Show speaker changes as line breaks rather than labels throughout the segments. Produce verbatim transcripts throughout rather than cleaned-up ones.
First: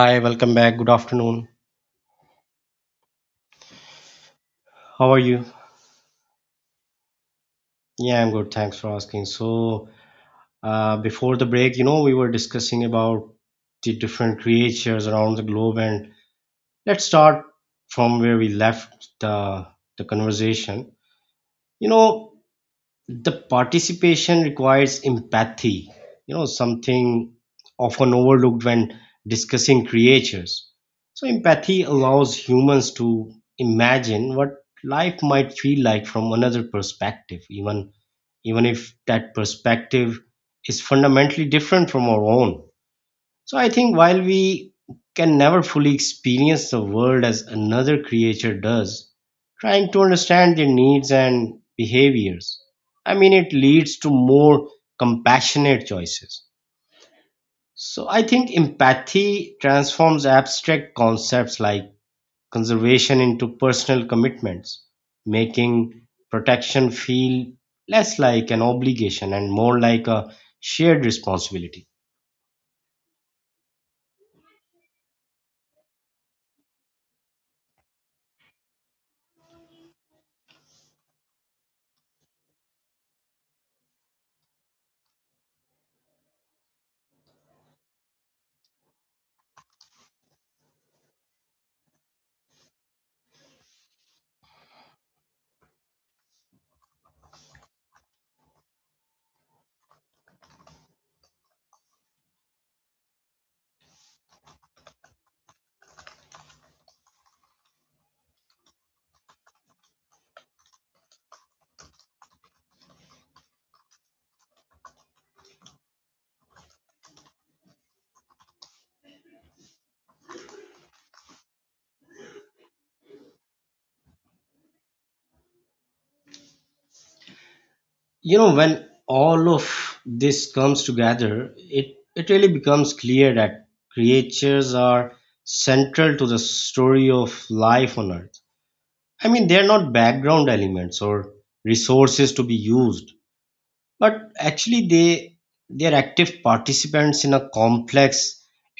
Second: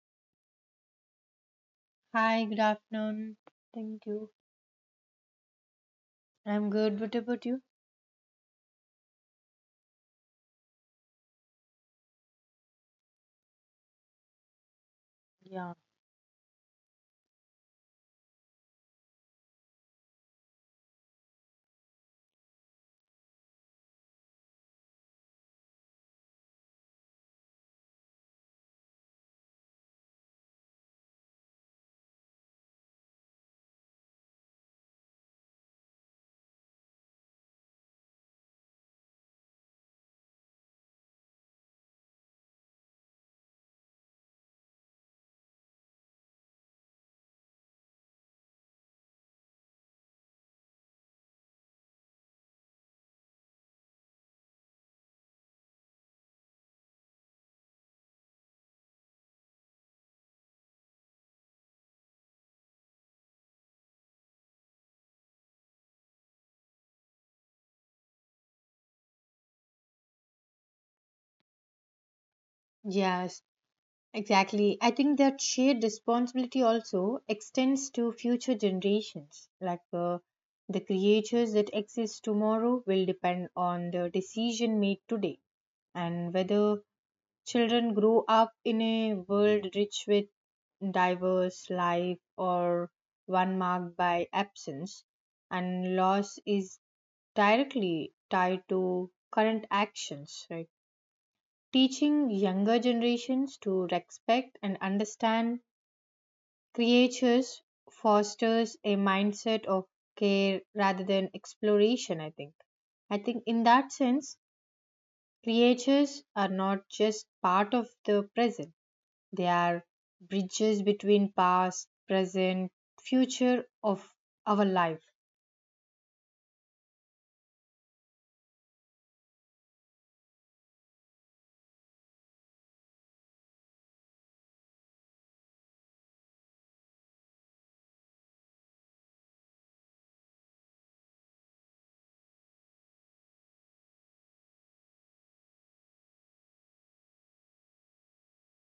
Hi, welcome back. Good afternoon.
Hi, good afternoon. Thank you.
How are you?
I'm good. What about you?
Yeah, I'm good. Thanks for asking. So, uh, before the break, you know, we were discussing about the different creatures around the
Yeah.
globe, and let's start from where we left the the conversation. You know, the participation requires empathy, you know something often overlooked when discussing creatures. So empathy allows humans to imagine what life might feel like from another perspective, even even if that perspective is fundamentally different from our own. So I think while we can never fully experience the world as another creature does, trying to understand their needs and behaviors, I mean, it leads to more compassionate choices. So I think empathy transforms abstract concepts like conservation into personal commitments, making protection feel less like an obligation and more like a shared responsibility.
Yes, exactly. I think that shared responsibility also extends to future generations. Like uh, the creatures that exist tomorrow will depend on the decision made today, and whether children grow up in a world rich with diverse life or one marked by absence and loss is directly tied to current actions, right? Teaching younger generations to respect and understand creatures fosters a mindset of care rather than exploration, I think. I think in that sense, creatures are not just part of the present, they are bridges between past, present, future of our life.
You know when all of this comes together, it it really becomes clear that creatures are central to the story of life on earth. I mean they are not background elements or resources to be used, but actually they they are active participants in a complex,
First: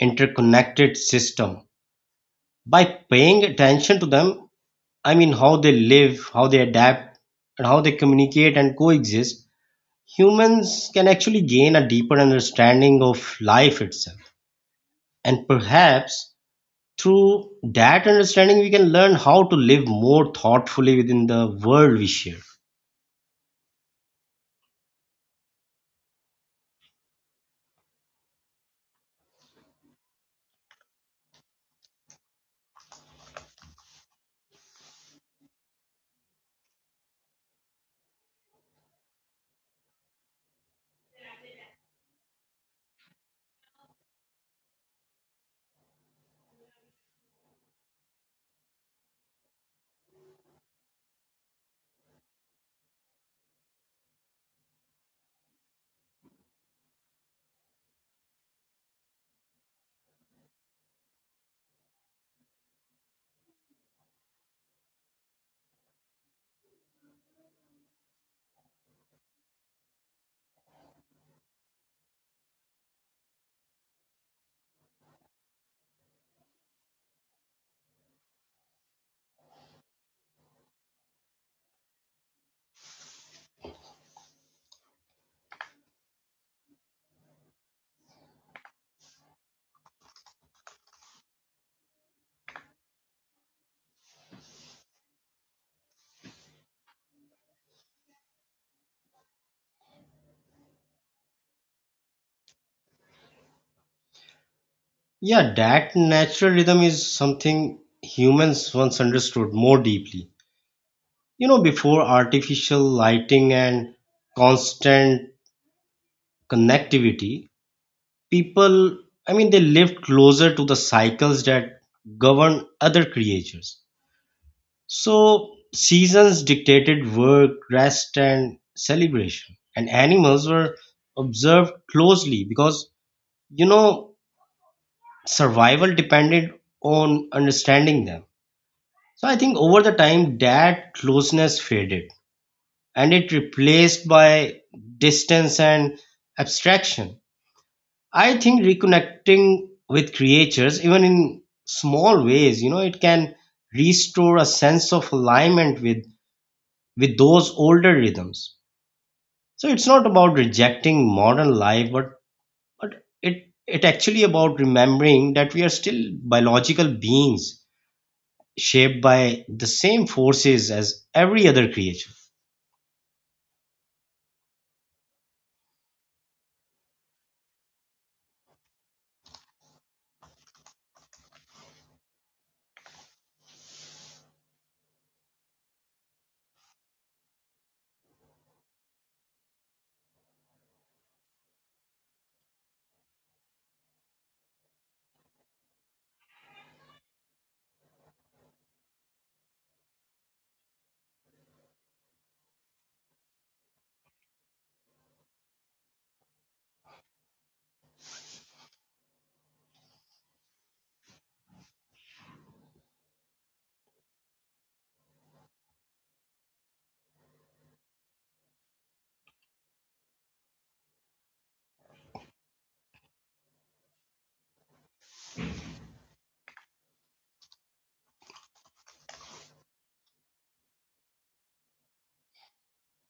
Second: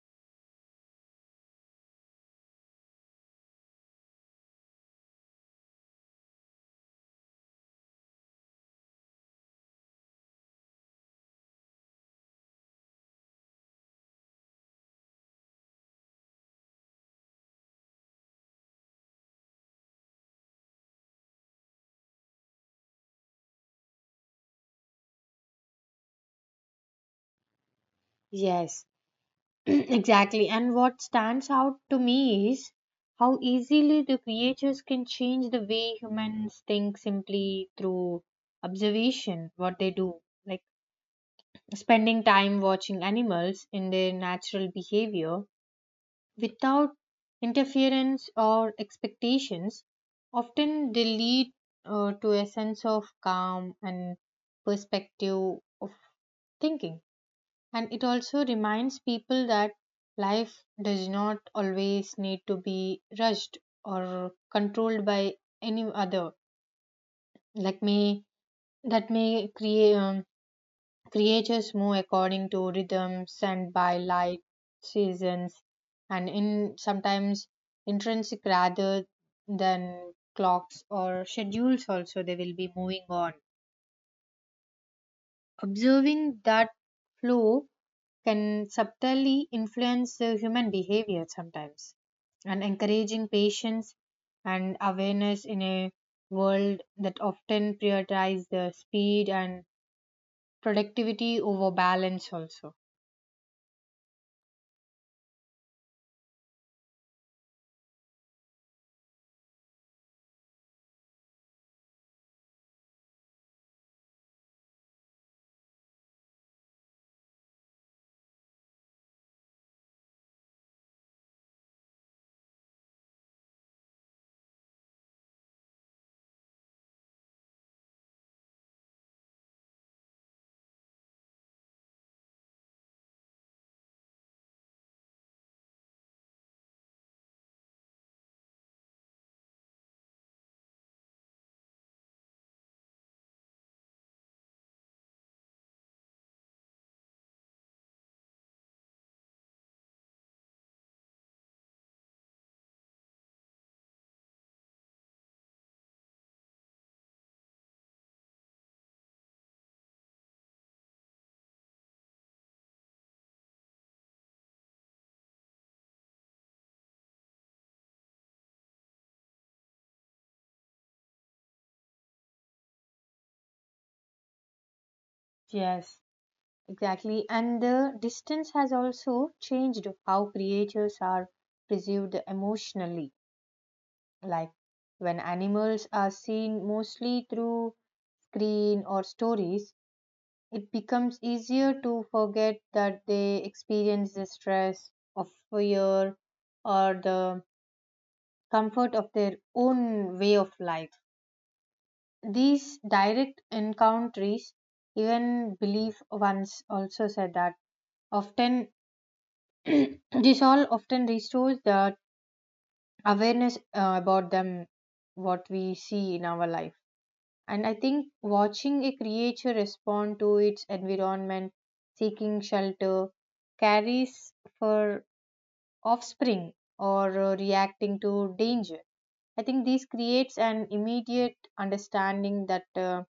interconnected system. By paying attention to them, i mean how they live, how they adapt, and how they communicate and coexist, humans can actually gain a deeper understanding of life itself. And perhaps through that understanding, we can learn how to live more thoughtfully within the world we share.
Yes, exactly. And what stands out to me is how easily the creatures can change the way humans think simply through observation, what they do. Like spending time watching animals in their natural behavior without interference or expectations, often they lead uh, to a sense of calm and perspective of thinking. And it also reminds people that life does not always need to be rushed or controlled by any other. Like may that may create um, creatures move according to rhythms and by light, seasons, and in sometimes intrinsic rather than clocks or schedules, also they will be moving on observing that flow, can subtly influence the human behavior sometimes and encouraging patience and awareness in a world that often prioritizes the speed and productivity over balance also.
Yeah, that natural rhythm is something humans once understood more deeply. You know, before artificial lighting and constant connectivity, people, I mean, they lived closer to the cycles that govern other creatures. So seasons dictated work, rest, and celebration. And animals were observed closely because, you know, survival depended on understanding them. So I think over the time that closeness faded and it replaced by distance and abstraction. I think reconnecting with creatures, even in small ways, you know, it can restore a sense of alignment with with those older rhythms. So it's not about rejecting modern life, but but it it actually about remembering that we are still biological beings shaped by the same forces as every other creature.
Yes, exactly. And the distance has also changed how creatures are perceived emotionally, like when animals are seen mostly through screen or stories. It becomes easier to forget that they experience the stress of fear or the comfort of their own way of life. These direct encounters, even belief once also said that often, this all often restores the awareness uh, about them, what we see in our life. And I think watching a creature respond to its environment, seeking shelter, carries for offspring, or uh, reacting to danger. I think this creates an immediate understanding that uh,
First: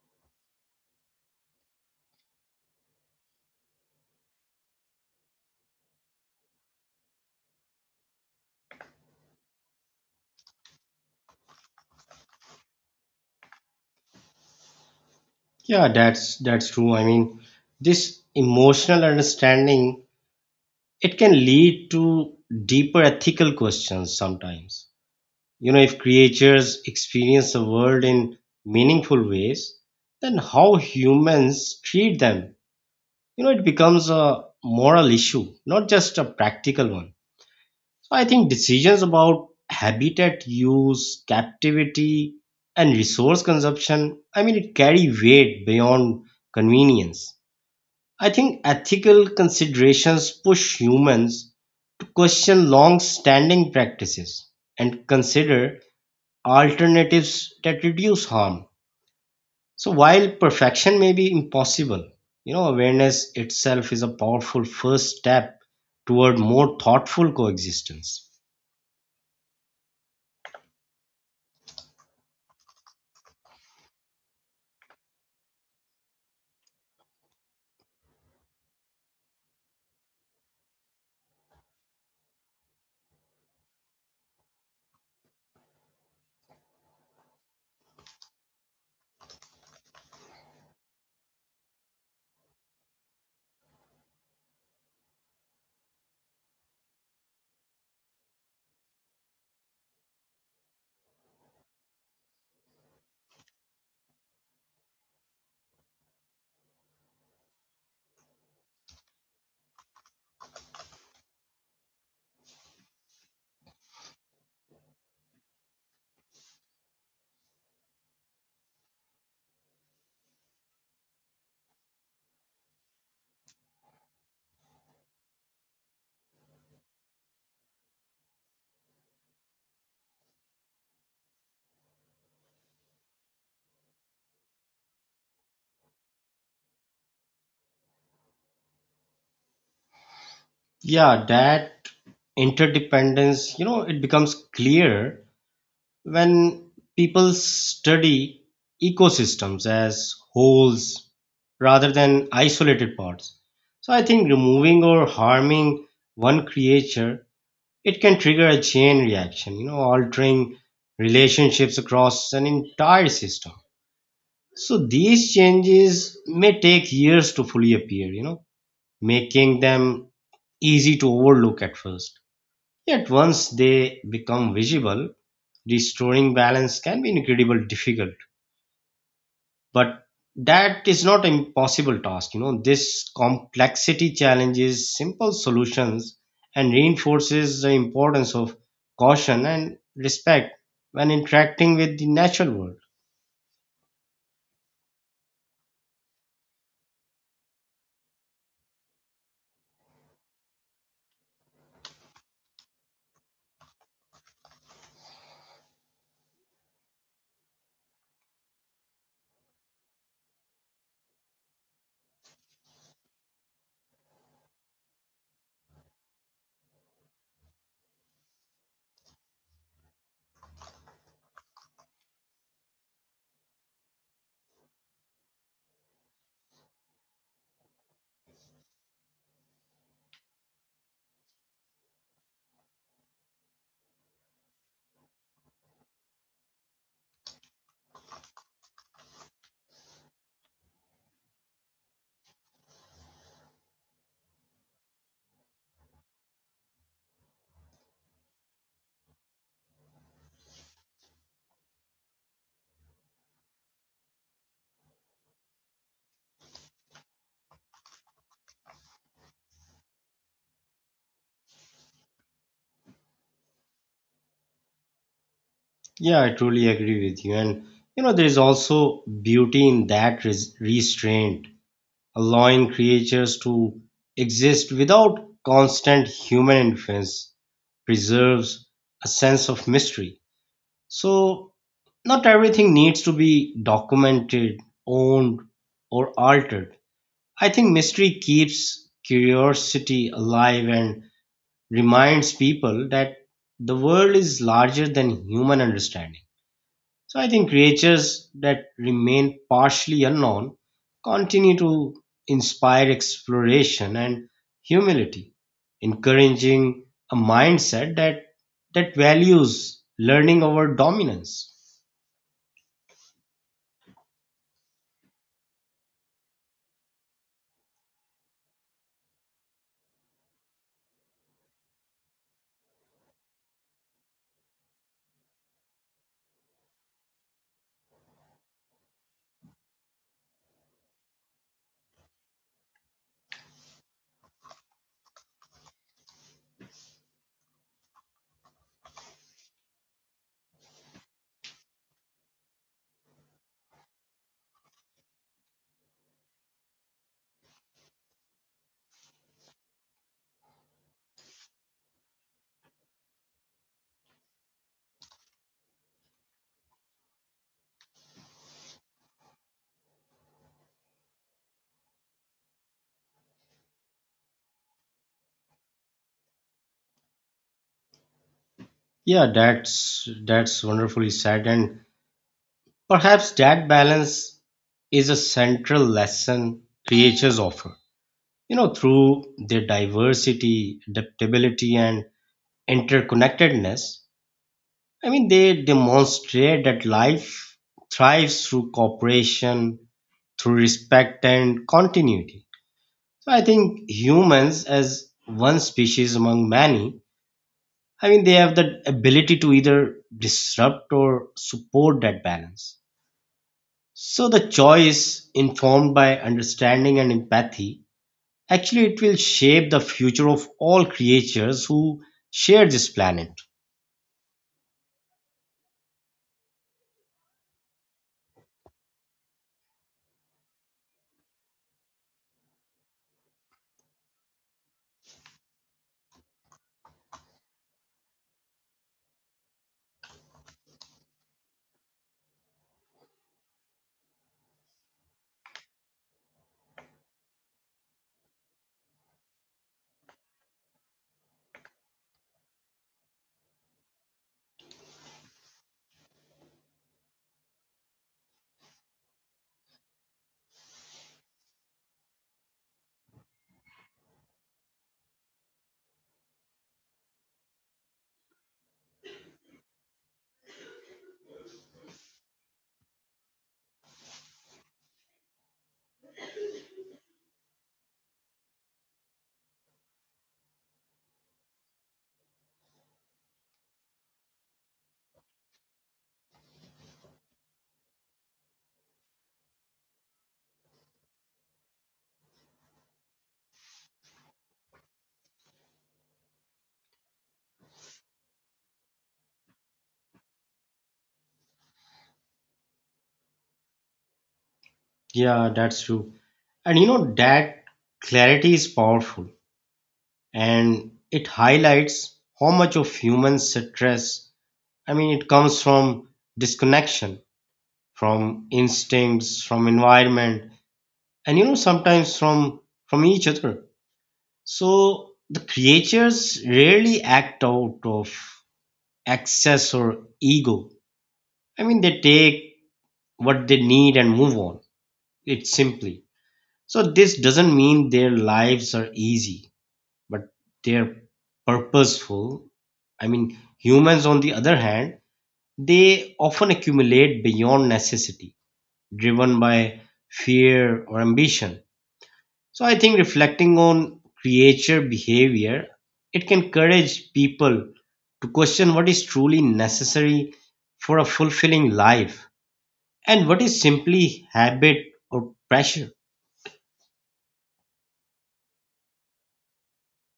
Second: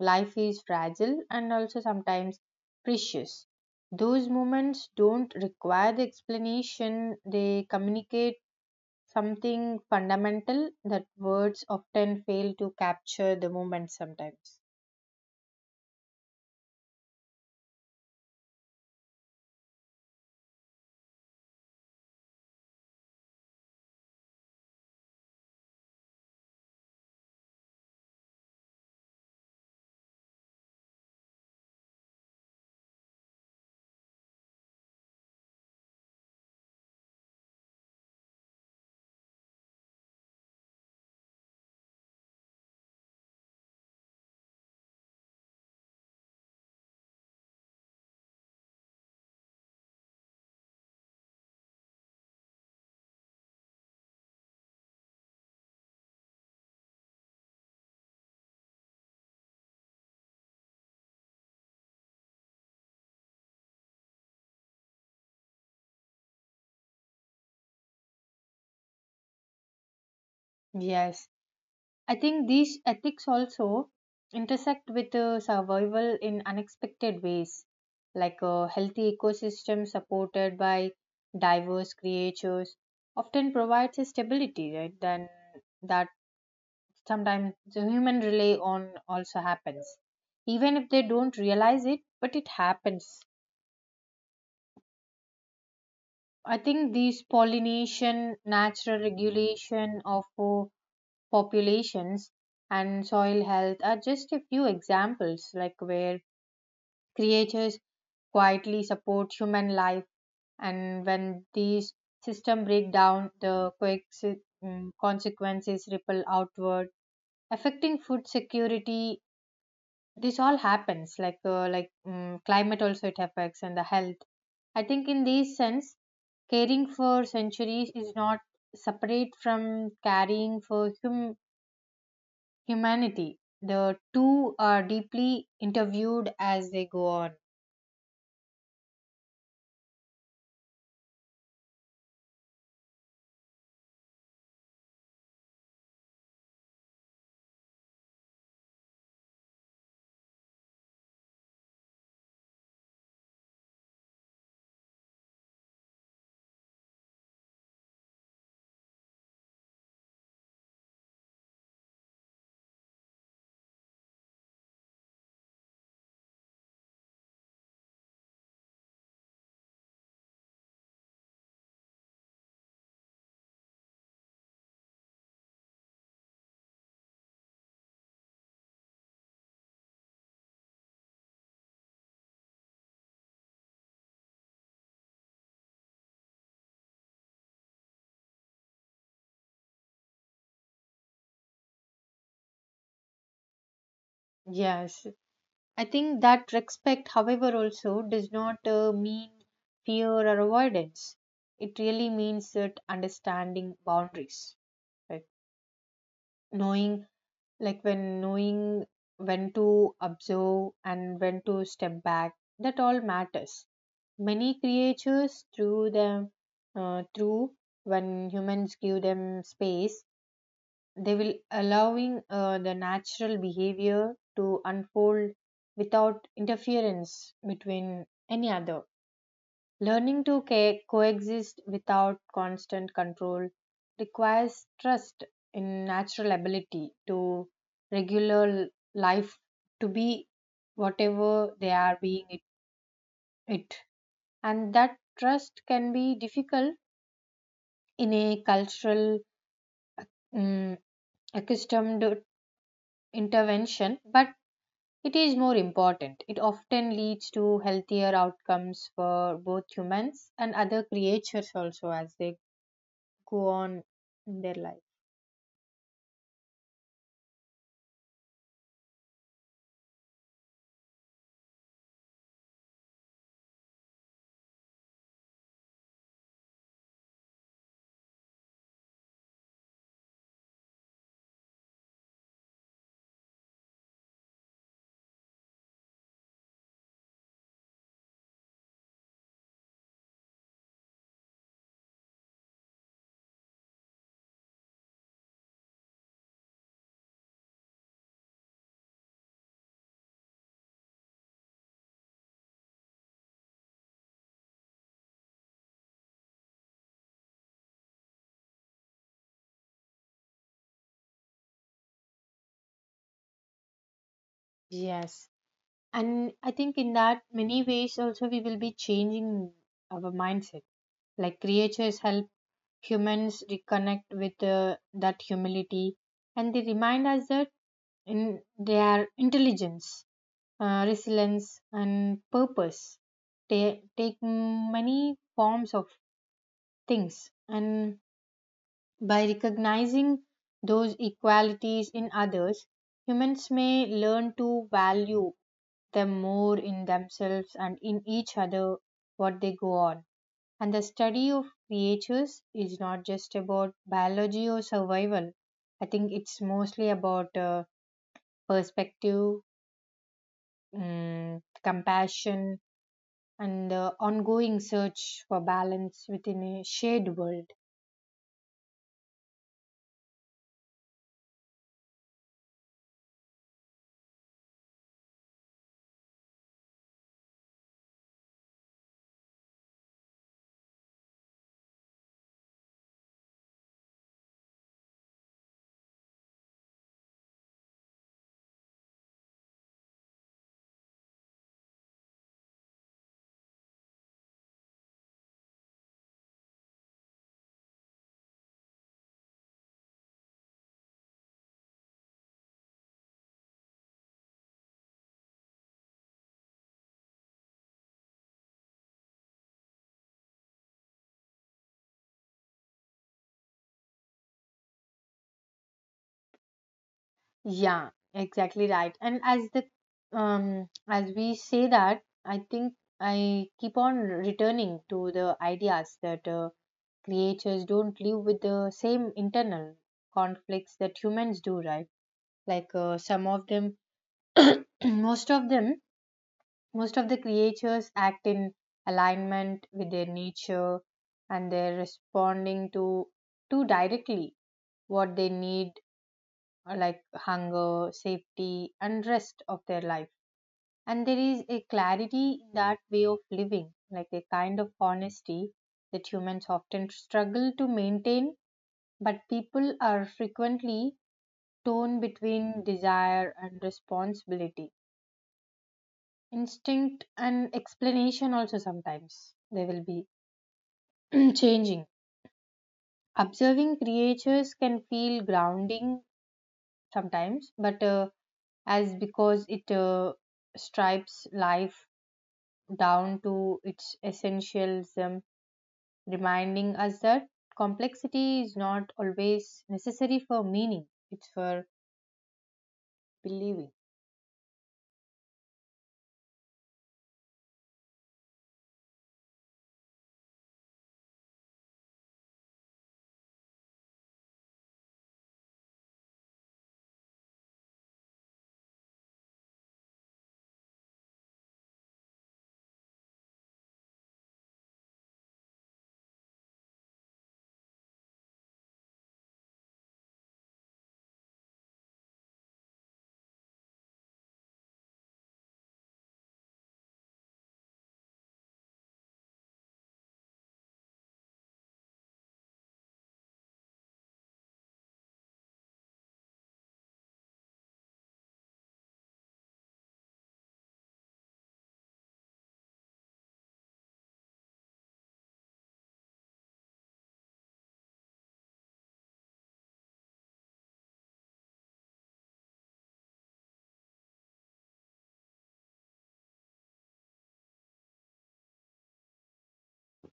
life is fragile and also sometimes precious. Those moments don't require the explanation, they communicate something fundamental that words often fail to capture the moment sometimes.
Yeah, that's that's true. I mean, this emotional understanding, it can lead to deeper ethical questions sometimes. You know, if creatures experience the world in meaningful ways, then how humans treat them, you know it becomes a moral issue, not just a practical one. So I think decisions about habitat use, captivity, and resource consumption, i mean it carry weight beyond convenience. I think ethical considerations push humans to question long standing practices and consider alternatives that reduce harm. So while perfection may be impossible, you know, awareness itself is a powerful first step toward more thoughtful coexistence.
Yes, I think these ethics also intersect with uh, survival in unexpected ways, like a healthy ecosystem supported by diverse creatures often provides a stability, right? Then that sometimes the human rely on also happens, even if they don't realize it, but it happens. I think these pollination, natural regulation of uh, populations, and soil health are just a few examples, like where creatures quietly support human life, and when these systems break down, the quick mm, consequences ripple outward, affecting food security. This all happens, like uh, like mm climate also it affects and the health. I think in this sense, caring for centuries is not separate from caring for hum- humanity. The two are deeply interviewed as they go on.
Yeah, that interdependence, you know, it becomes clear when people study ecosystems as wholes rather than isolated parts. So I think removing or harming one creature, it can trigger a chain reaction, you know, altering relationships across an entire system. So these changes may take years to fully appear, you know, making them easy to overlook at first. Yet once they become visible, restoring balance can be incredibly difficult. But that is not an impossible task. You know this complexity challenges simple solutions and reinforces the importance of caution and respect when interacting with the natural world.
Yes, I think that respect, however, also does not uh, mean fear or avoidance. It really means that understanding boundaries, like knowing, like when knowing when to observe and when to step back. That all matters. Many creatures through them, uh, through when humans give them space, they will allowing uh, the natural behavior to unfold without interference between any other. Learning to ca- coexist without constant control requires trust in natural ability to regular l- life to be whatever they are being it, it. And that trust can be difficult in a cultural mm accustomed intervention, but it is more important. It often leads to healthier outcomes for both humans and other creatures also as they go on in their life.
Yeah, I truly agree with you. And you know there is also beauty in that res- restraint. Allowing creatures to exist without constant human influence preserves a sense of mystery. So not everything needs to be documented, owned, or altered. I think mystery keeps curiosity alive and reminds people that the world is larger than human understanding. So I think creatures that remain partially unknown continue to inspire exploration and humility, encouraging a mindset that that values learning over dominance.
Yes. And I think in that many ways also we will be changing our mindset. Like creatures help humans reconnect with uh, that humility, and they remind us that in their intelligence, uh, resilience and purpose they take many forms of things. And by recognizing those equalities in others, humans may learn to value them more in themselves and in each other what they go on. And the study of creatures is not just about biology or survival. I think it's mostly about uh, perspective, mm, compassion, and the ongoing search for balance within a shared world.
Yeah, that's that's wonderfully said, and perhaps that balance is a central lesson creatures offer. You know, through their diversity, adaptability, and interconnectedness. I mean, they demonstrate that life thrives through cooperation, through respect and continuity. So I think humans, as one species among many, I mean, they have the ability to either disrupt or support that balance. So the choice, informed by understanding and empathy, actually it will shape the future of all creatures who share this planet.
Yeah, exactly right. And as the um as we say that, I think I keep on returning to the ideas that uh, creatures don't live with the same internal conflicts that humans do, right? Like uh, some of them, most of them, most of the creatures act in alignment with their nature, and they're responding to too directly what they need, uh, like hunger, safety, and rest of their life. And there is a clarity in that way of living, like a kind of honesty that humans often struggle to maintain, but people are frequently torn between desire and responsibility. Instinct and explanation, also sometimes they will be changing. Observing creatures can feel grounding sometimes, but uh, as because it uh, stripes life down to its essentialism, reminding us that complexity is not always necessary for meaning, it's for believing.
Yeah, that's true. And you know that clarity is powerful, and it highlights how much of human stress, I mean, it comes from disconnection, from instincts, from environment, and you know sometimes from from each other. So the creatures rarely act out of excess or ego. I mean they take what they need and move on. It's simply. So this doesn't mean their lives are easy, but they're purposeful. i mean Humans, on the other hand, they often accumulate beyond necessity, driven by fear or ambition. So I think reflecting on creature behavior, it can encourage people to question what is truly necessary for a fulfilling life and what is simply habit or pressure.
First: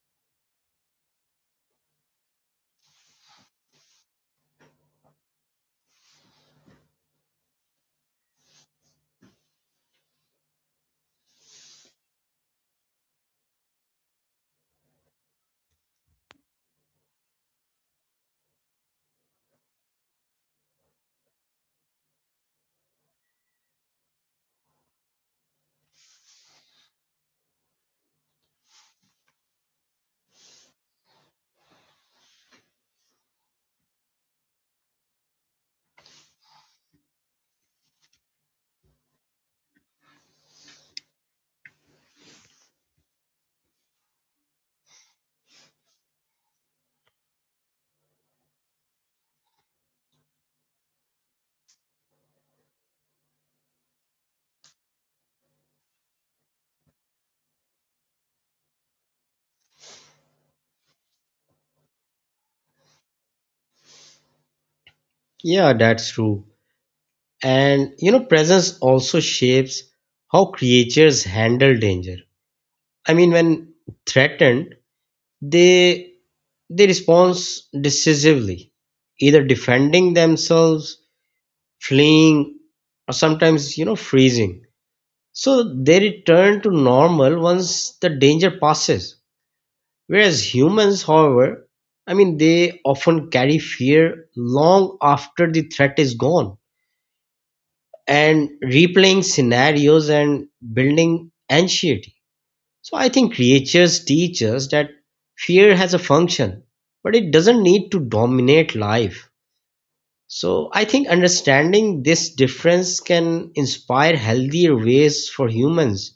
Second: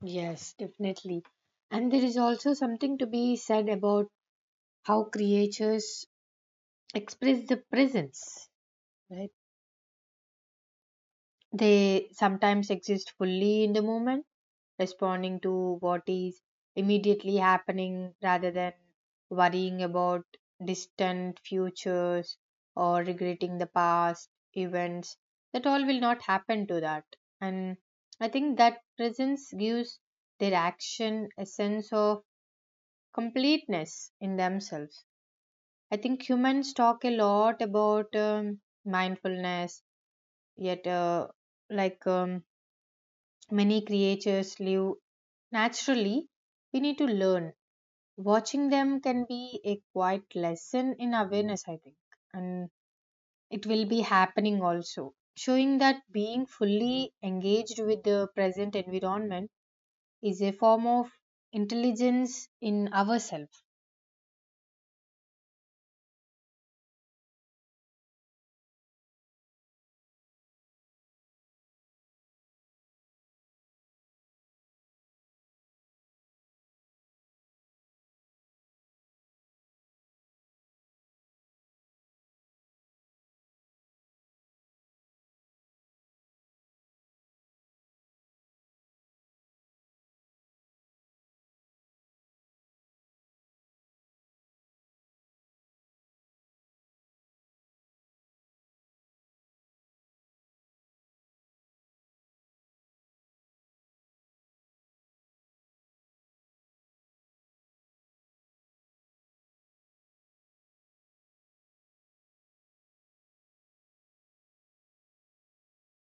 Yes, definitely. And there is also something to be said about how creatures express the presence, right? They sometimes exist fully in the moment, responding to what is immediately happening rather than worrying about distant futures or regretting the past events that all will not happen to that. And I think that presence gives their action a sense of completeness in themselves. I think humans talk a lot about um, mindfulness, yet uh, like um, many creatures live naturally. We need to learn. Watching them can be a quiet lesson in awareness, I think. And it will be happening, also showing that being fully engaged with the present environment is a form of intelligence in ourselves.
Yeah, that's true. And you know, presence also shapes how creatures handle danger. I mean, when threatened, they they respond decisively, either defending themselves, fleeing, or sometimes you know freezing. So they return to normal once the danger passes. Whereas humans, however, i mean they often carry fear long after the threat is gone, and replaying scenarios and building anxiety. So I think creatures teach us that fear has a function, but it doesn't need to dominate life. So I think understanding this difference can inspire healthier ways for humans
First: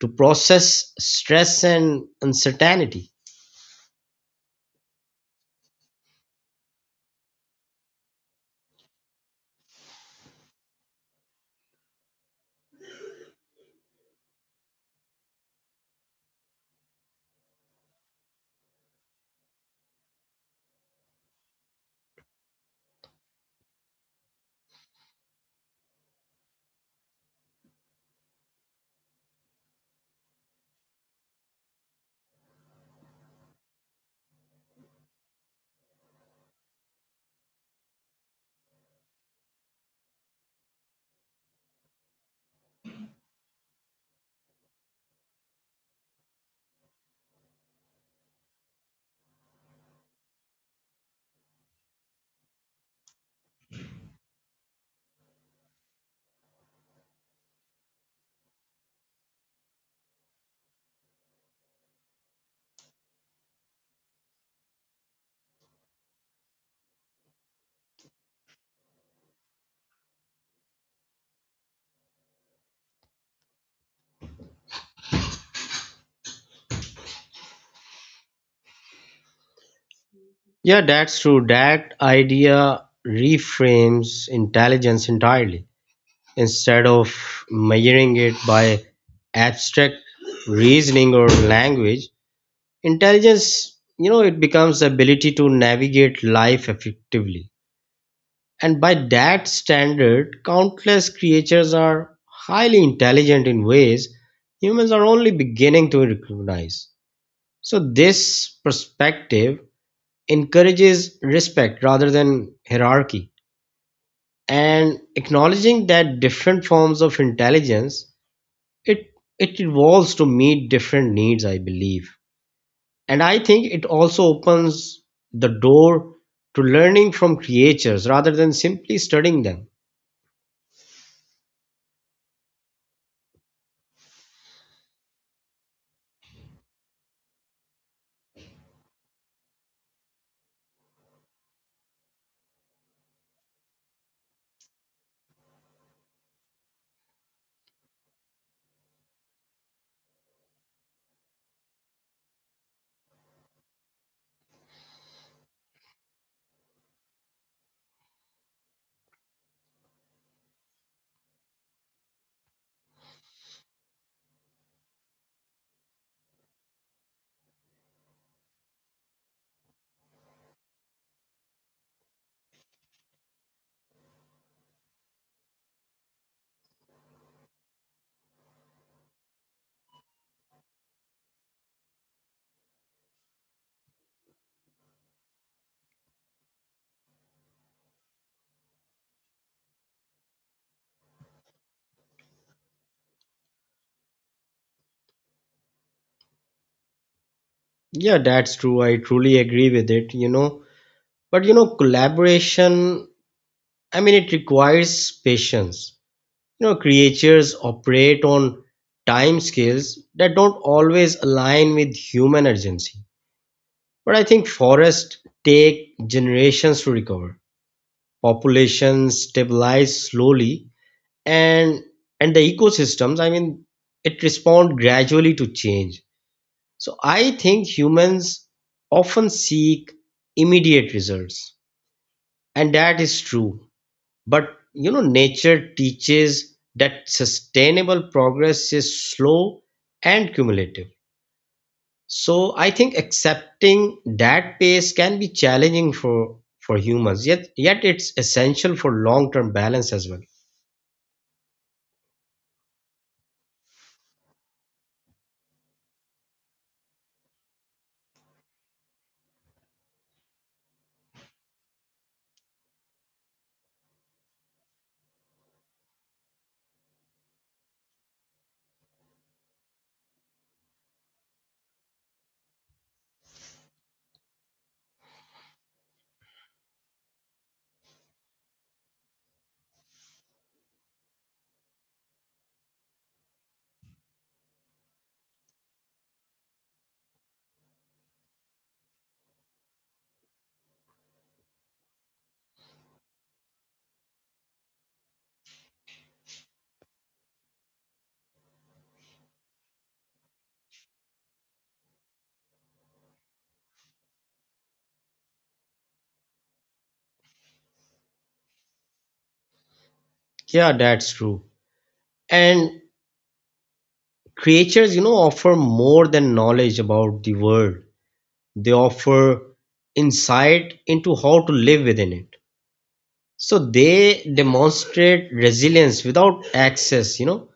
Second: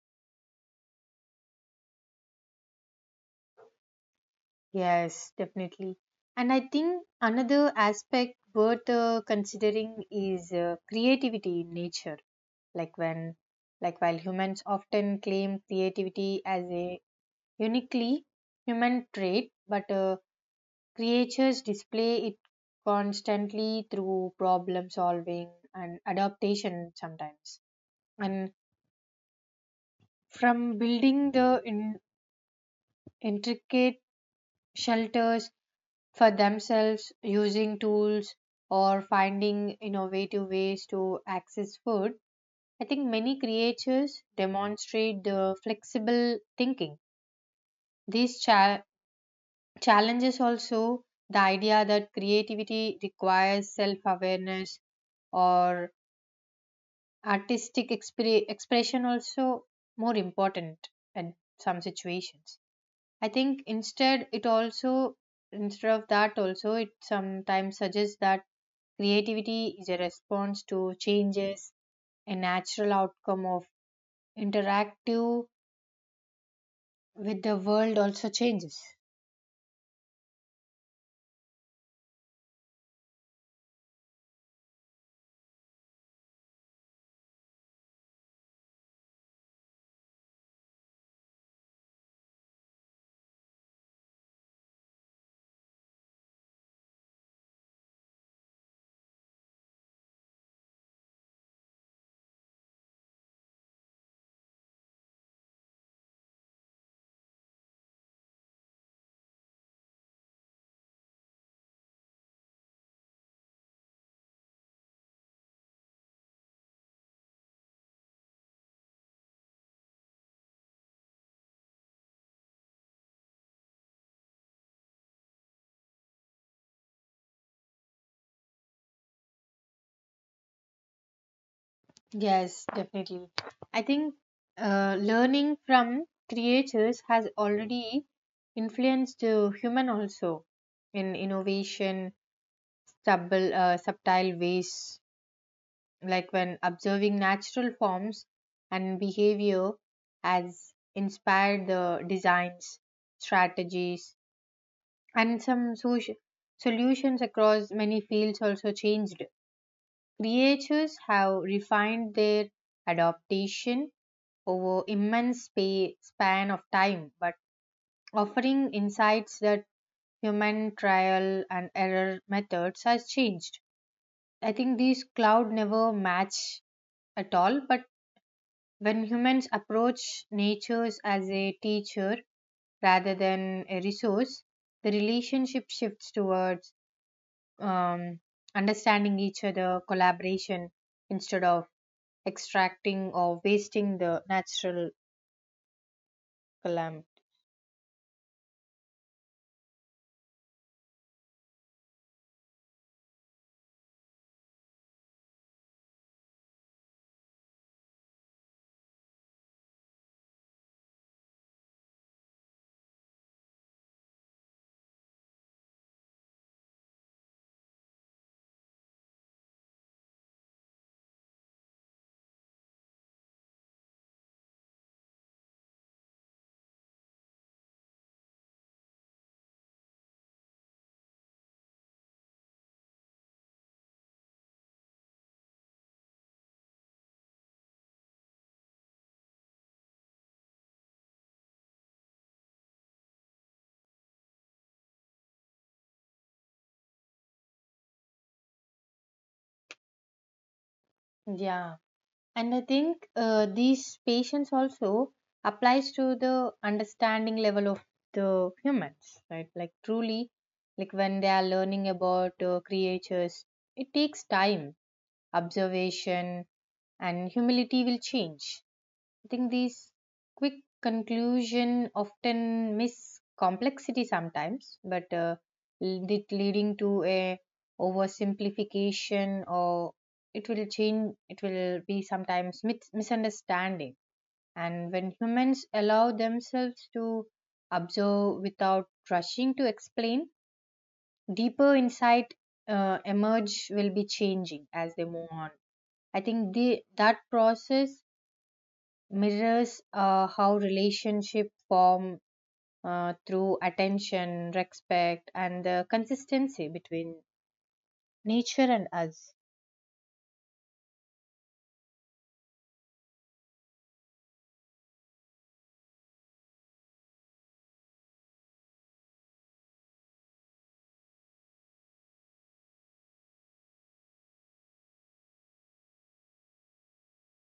to process stress and uncertainty.
Yes, definitely. And I think another aspect worth uh, considering is uh, creativity in nature. Like when like While humans often claim creativity as a uniquely human trait, but uh, creatures display it constantly through problem solving and adaptation sometimes. And from building the in- intricate shelters for themselves, using tools or finding innovative ways to access food, I think many creatures demonstrate the flexible thinking. These cha- challenges also the idea that creativity requires self awareness or artistic expre- expression, also more important in some situations. I think instead it also, instead of that also, it sometimes suggests that creativity is a response to changes, a natural outcome of interactive with the world also changes.
Yeah, that's true. That idea reframes intelligence entirely. Instead of measuring it by abstract reasoning or language, intelligence, you know, it becomes the ability to navigate life effectively. And by that standard, countless creatures are highly intelligent in ways humans are only beginning to recognize. So this perspective encourages respect rather than hierarchy. And acknowledging that different forms of intelligence, it, it evolves to meet different needs, I believe. And I think it also opens the door to learning from creatures rather than simply studying them.
Yes, definitely. I think uh, learning from creators has already influenced the human also in innovation subtle, uh, subtle ways, like when observing natural forms and behavior has inspired the designs, strategies, and some soci- solutions across many fields also changed. Creators have refined their adaptation over immense spa- span of time, but offering insights that human trial and error methods has changed. I think these cloud never match at all, but when humans approach nature as a teacher rather than a resource, the relationship shifts towards um, understanding each other, collaboration, instead of extracting or wasting the natural calamity.
Yeah, that's true. I truly agree with it, you know. But you know, collaboration, I mean, it requires patience. You know, creatures operate on time scales that don't always align with human urgency. But I think forests take generations to recover. Populations stabilize slowly and and the ecosystems, I mean, it respond gradually to change. So I think humans often seek immediate results, and that is true. But you know, nature teaches that sustainable progress is slow and cumulative. So I think accepting that pace can be challenging for for humans. Yet, yet it's essential for long-term balance as well.
Yeah, and I think uh, these patients also applies to the understanding level of the humans, right? Like truly, like when they are learning about uh, creatures, it takes time, observation, and humility will change. I think these quick conclusion often miss complexity sometimes, but uh, it leading to a oversimplification or it will change. It will be sometimes mis- misunderstanding. And when humans allow themselves to observe without rushing to explain, deeper insight uh, emerge will be changing as they move on. I think the that process mirrors uh, how relationship form uh, through attention, respect, and the consistency between nature and us.
Yeah, that's true. And creatures, you know, offer more than knowledge about the world. They offer insight into how to live within it. So they demonstrate resilience without access, you know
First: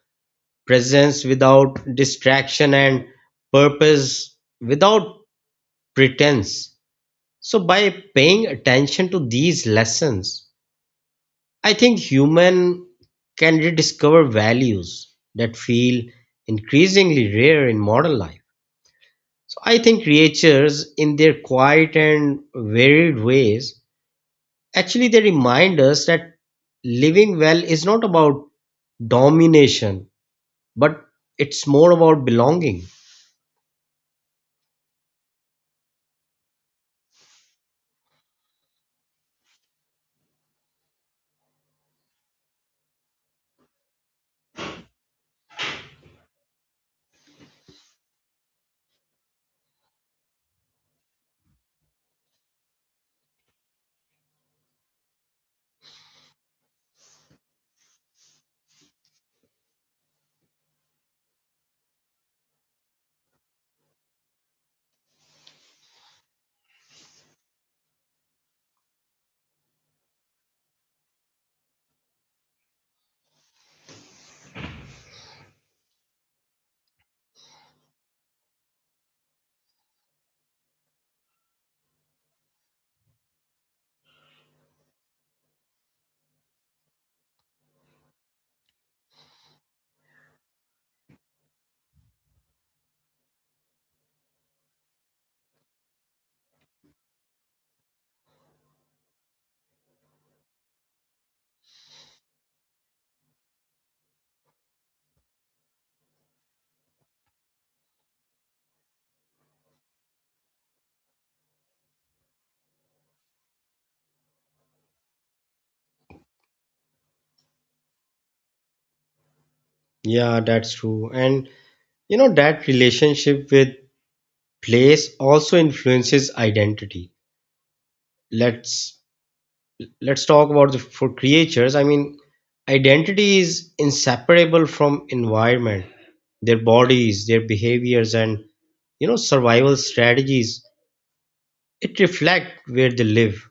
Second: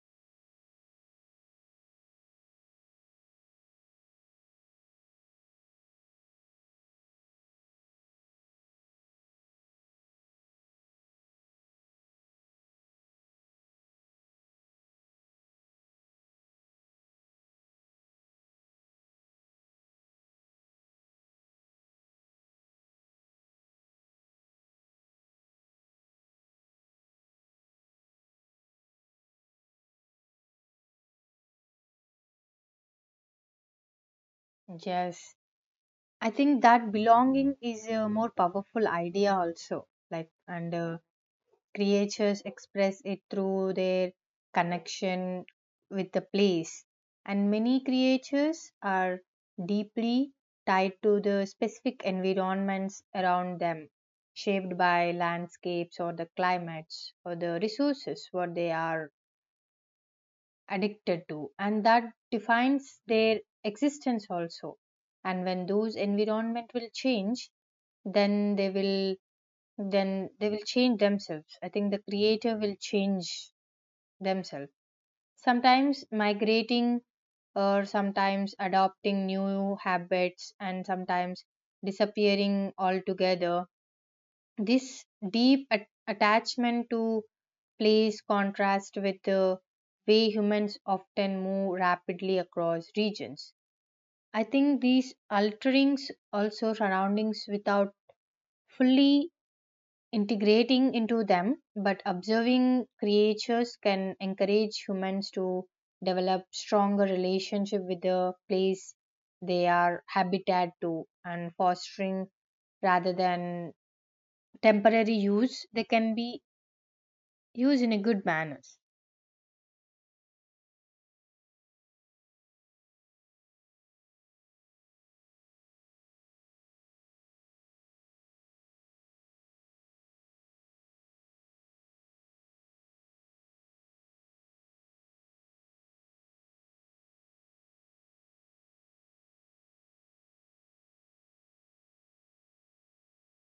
presence without distraction, and purpose without pretense. So by paying attention to these lessons, I think human can rediscover values that feel increasingly rare in modern life. So I think creatures, in their quiet and varied ways, actually they remind us that living well is not about domination, but it's more about belonging.
Yes, I think that belonging is a more powerful idea also. Like and uh, Creatures express it through their connection with the place, and many creatures are deeply tied to the specific environments around them, shaped by landscapes or the climates or the resources what they are addicted to, and that defines their existence also. And when those environment will change, then they will then they will change themselves. I think the creator will change themselves. Sometimes migrating, or sometimes adopting new habits, and sometimes disappearing altogether. This deep at- attachment to place contrasts with the way humans often move rapidly across regions. I think these alterings also surroundings without fully integrating into them, but observing creatures can encourage humans to develop stronger relationship with the place they are habitat to, and fostering rather than temporary use, they can be used in a good manners.
Yeah, that's true. And you know, that relationship with place also influences identity. Let's let's talk about the for creatures. I mean, identity is inseparable from environment, their bodies, their behaviors, and you know, survival strategies. It reflect where they live.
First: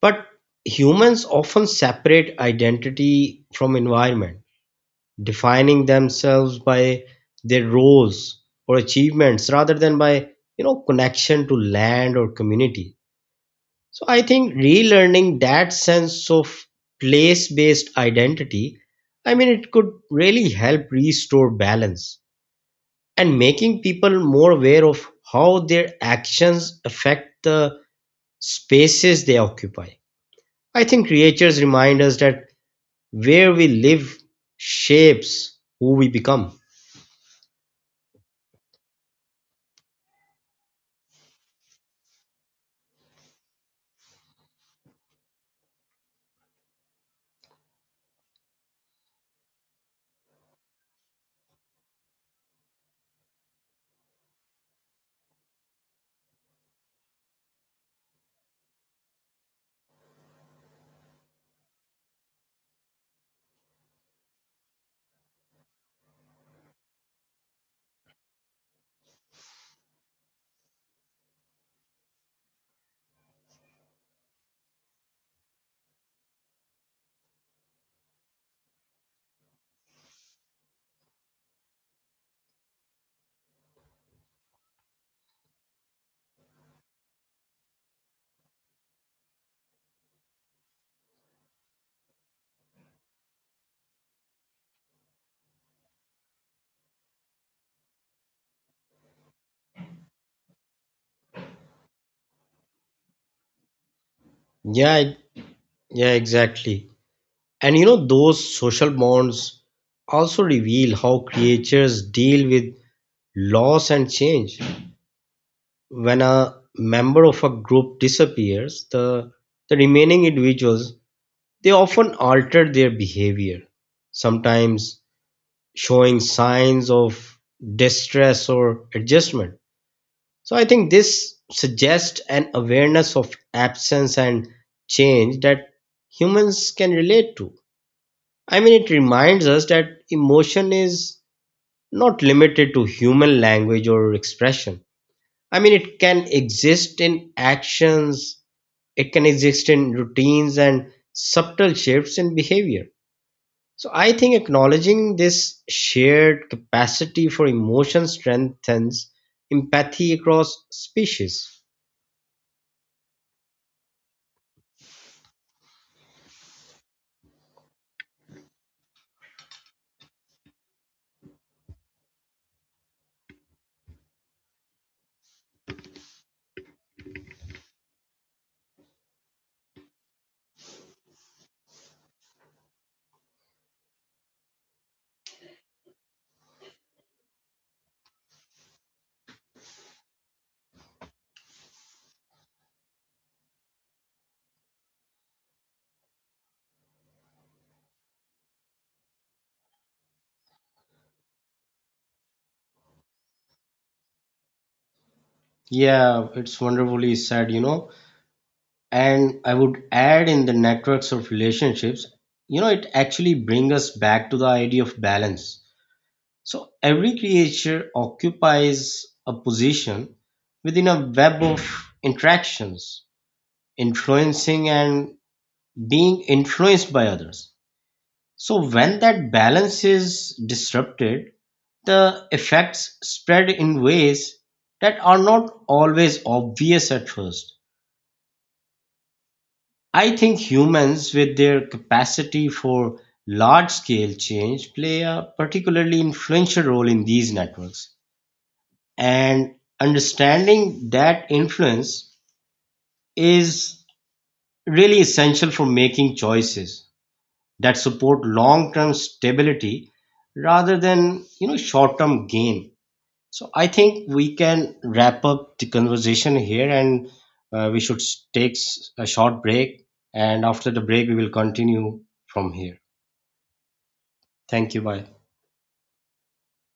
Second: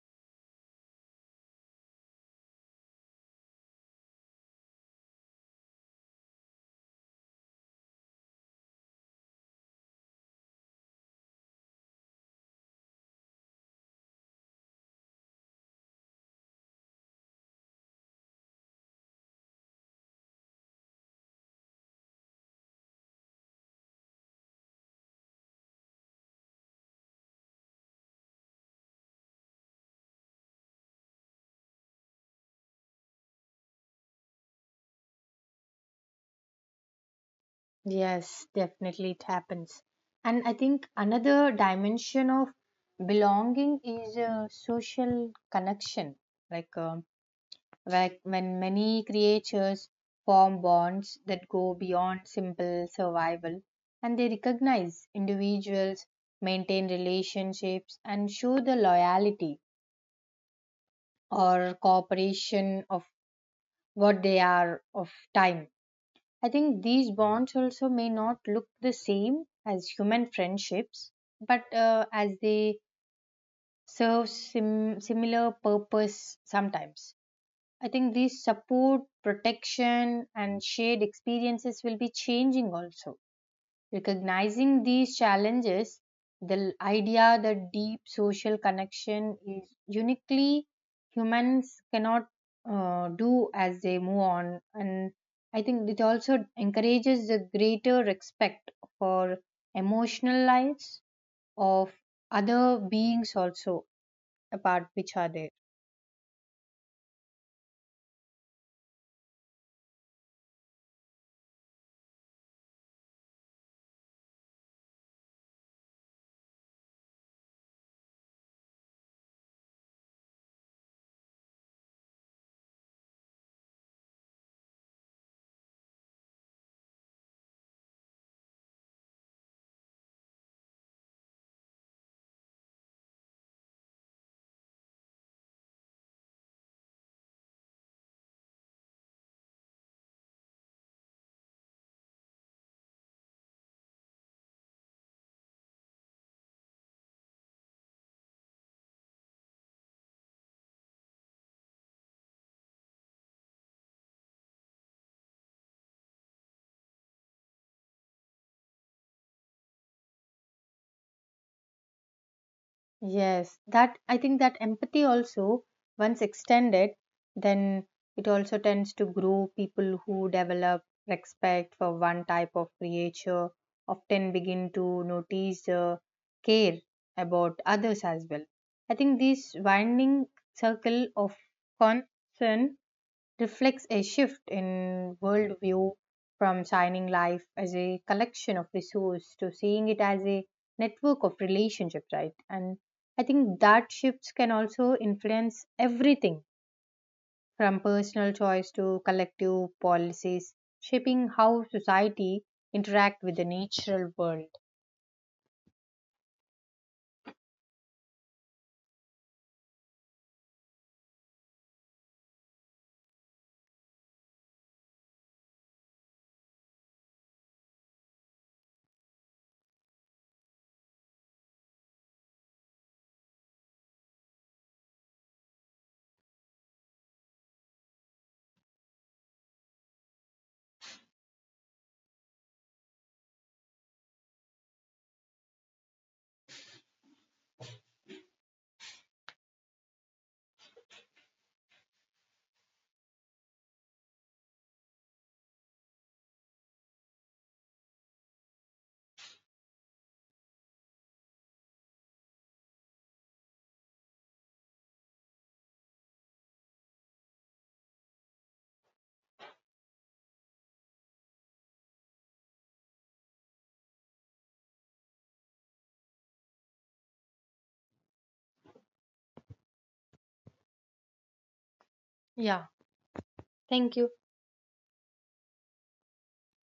But humans often separate identity from environment, defining themselves by their roles or achievements rather than by, you know, connection to land or community. So I think relearning that sense of place-based identity, I mean, it could really help restore balance and making people more aware of how their actions affect the spaces they occupy. I think creatures remind us that where we live shapes who we become.
Yes, definitely, it happens. And I think another dimension of belonging is a social connection, like um, like when many creatures form bonds that go beyond simple survival, and they recognize individuals, maintain relationships, and show the loyalty or cooperation of what they are of time. I think these bonds also may not look the same as human friendships, but uh, as they serve sim- similar purpose sometimes. I think these support, protection, and shared experiences will be changing also. Recognizing these challenges, the idea that deep social connection is uniquely humans cannot uh, do as they move on. And I think it also encourages the greater respect for emotional lives of other beings also apart
Yeah,
which are there.
yeah, exactly. And you know, those social bonds also reveal how creatures deal with loss and change. When a member of a group disappears, the, the remaining individuals, they often alter their behavior, sometimes showing signs of distress or adjustment. So I think this suggests an awareness of absence and change that humans can relate to. I mean, it reminds us that emotion is not limited to human language or expression. I mean, it can exist in actions, it can exist in routines and subtle shifts in behavior. So I think acknowledging this shared capacity for emotion strengthens empathy across species.
Yes, that I think that empathy also, once extended, then it also tends to grow. People who develop respect for one type of creature often begin to notice, uh, care about others as well. I think this winding circle of concern reflects a shift in worldview, from signing life as a collection of resources to seeing it as a network of relationships, right? And I think that shifts can also influence everything from personal choice to collective policies, shaping how society interact with the natural world.
Yeah, it's wonderfully said, you know. And I would add in the networks of relationships, you know, it actually brings us back to the idea of balance. So every creature occupies a position within a web of interactions, influencing and being influenced by others. So when that balance is disrupted, the effects spread in ways that are not always obvious at first. I think humans, with their capacity for large scale change, play a particularly influential role in these networks. And understanding that influence is really essential for making choices that support long term stability rather than you know short term gain. So I think we can wrap up the conversation here, and uh, we should s- take s- a short break. And after the break, we will continue from
Yeah,
here.
thank you.
Thank you. Bye.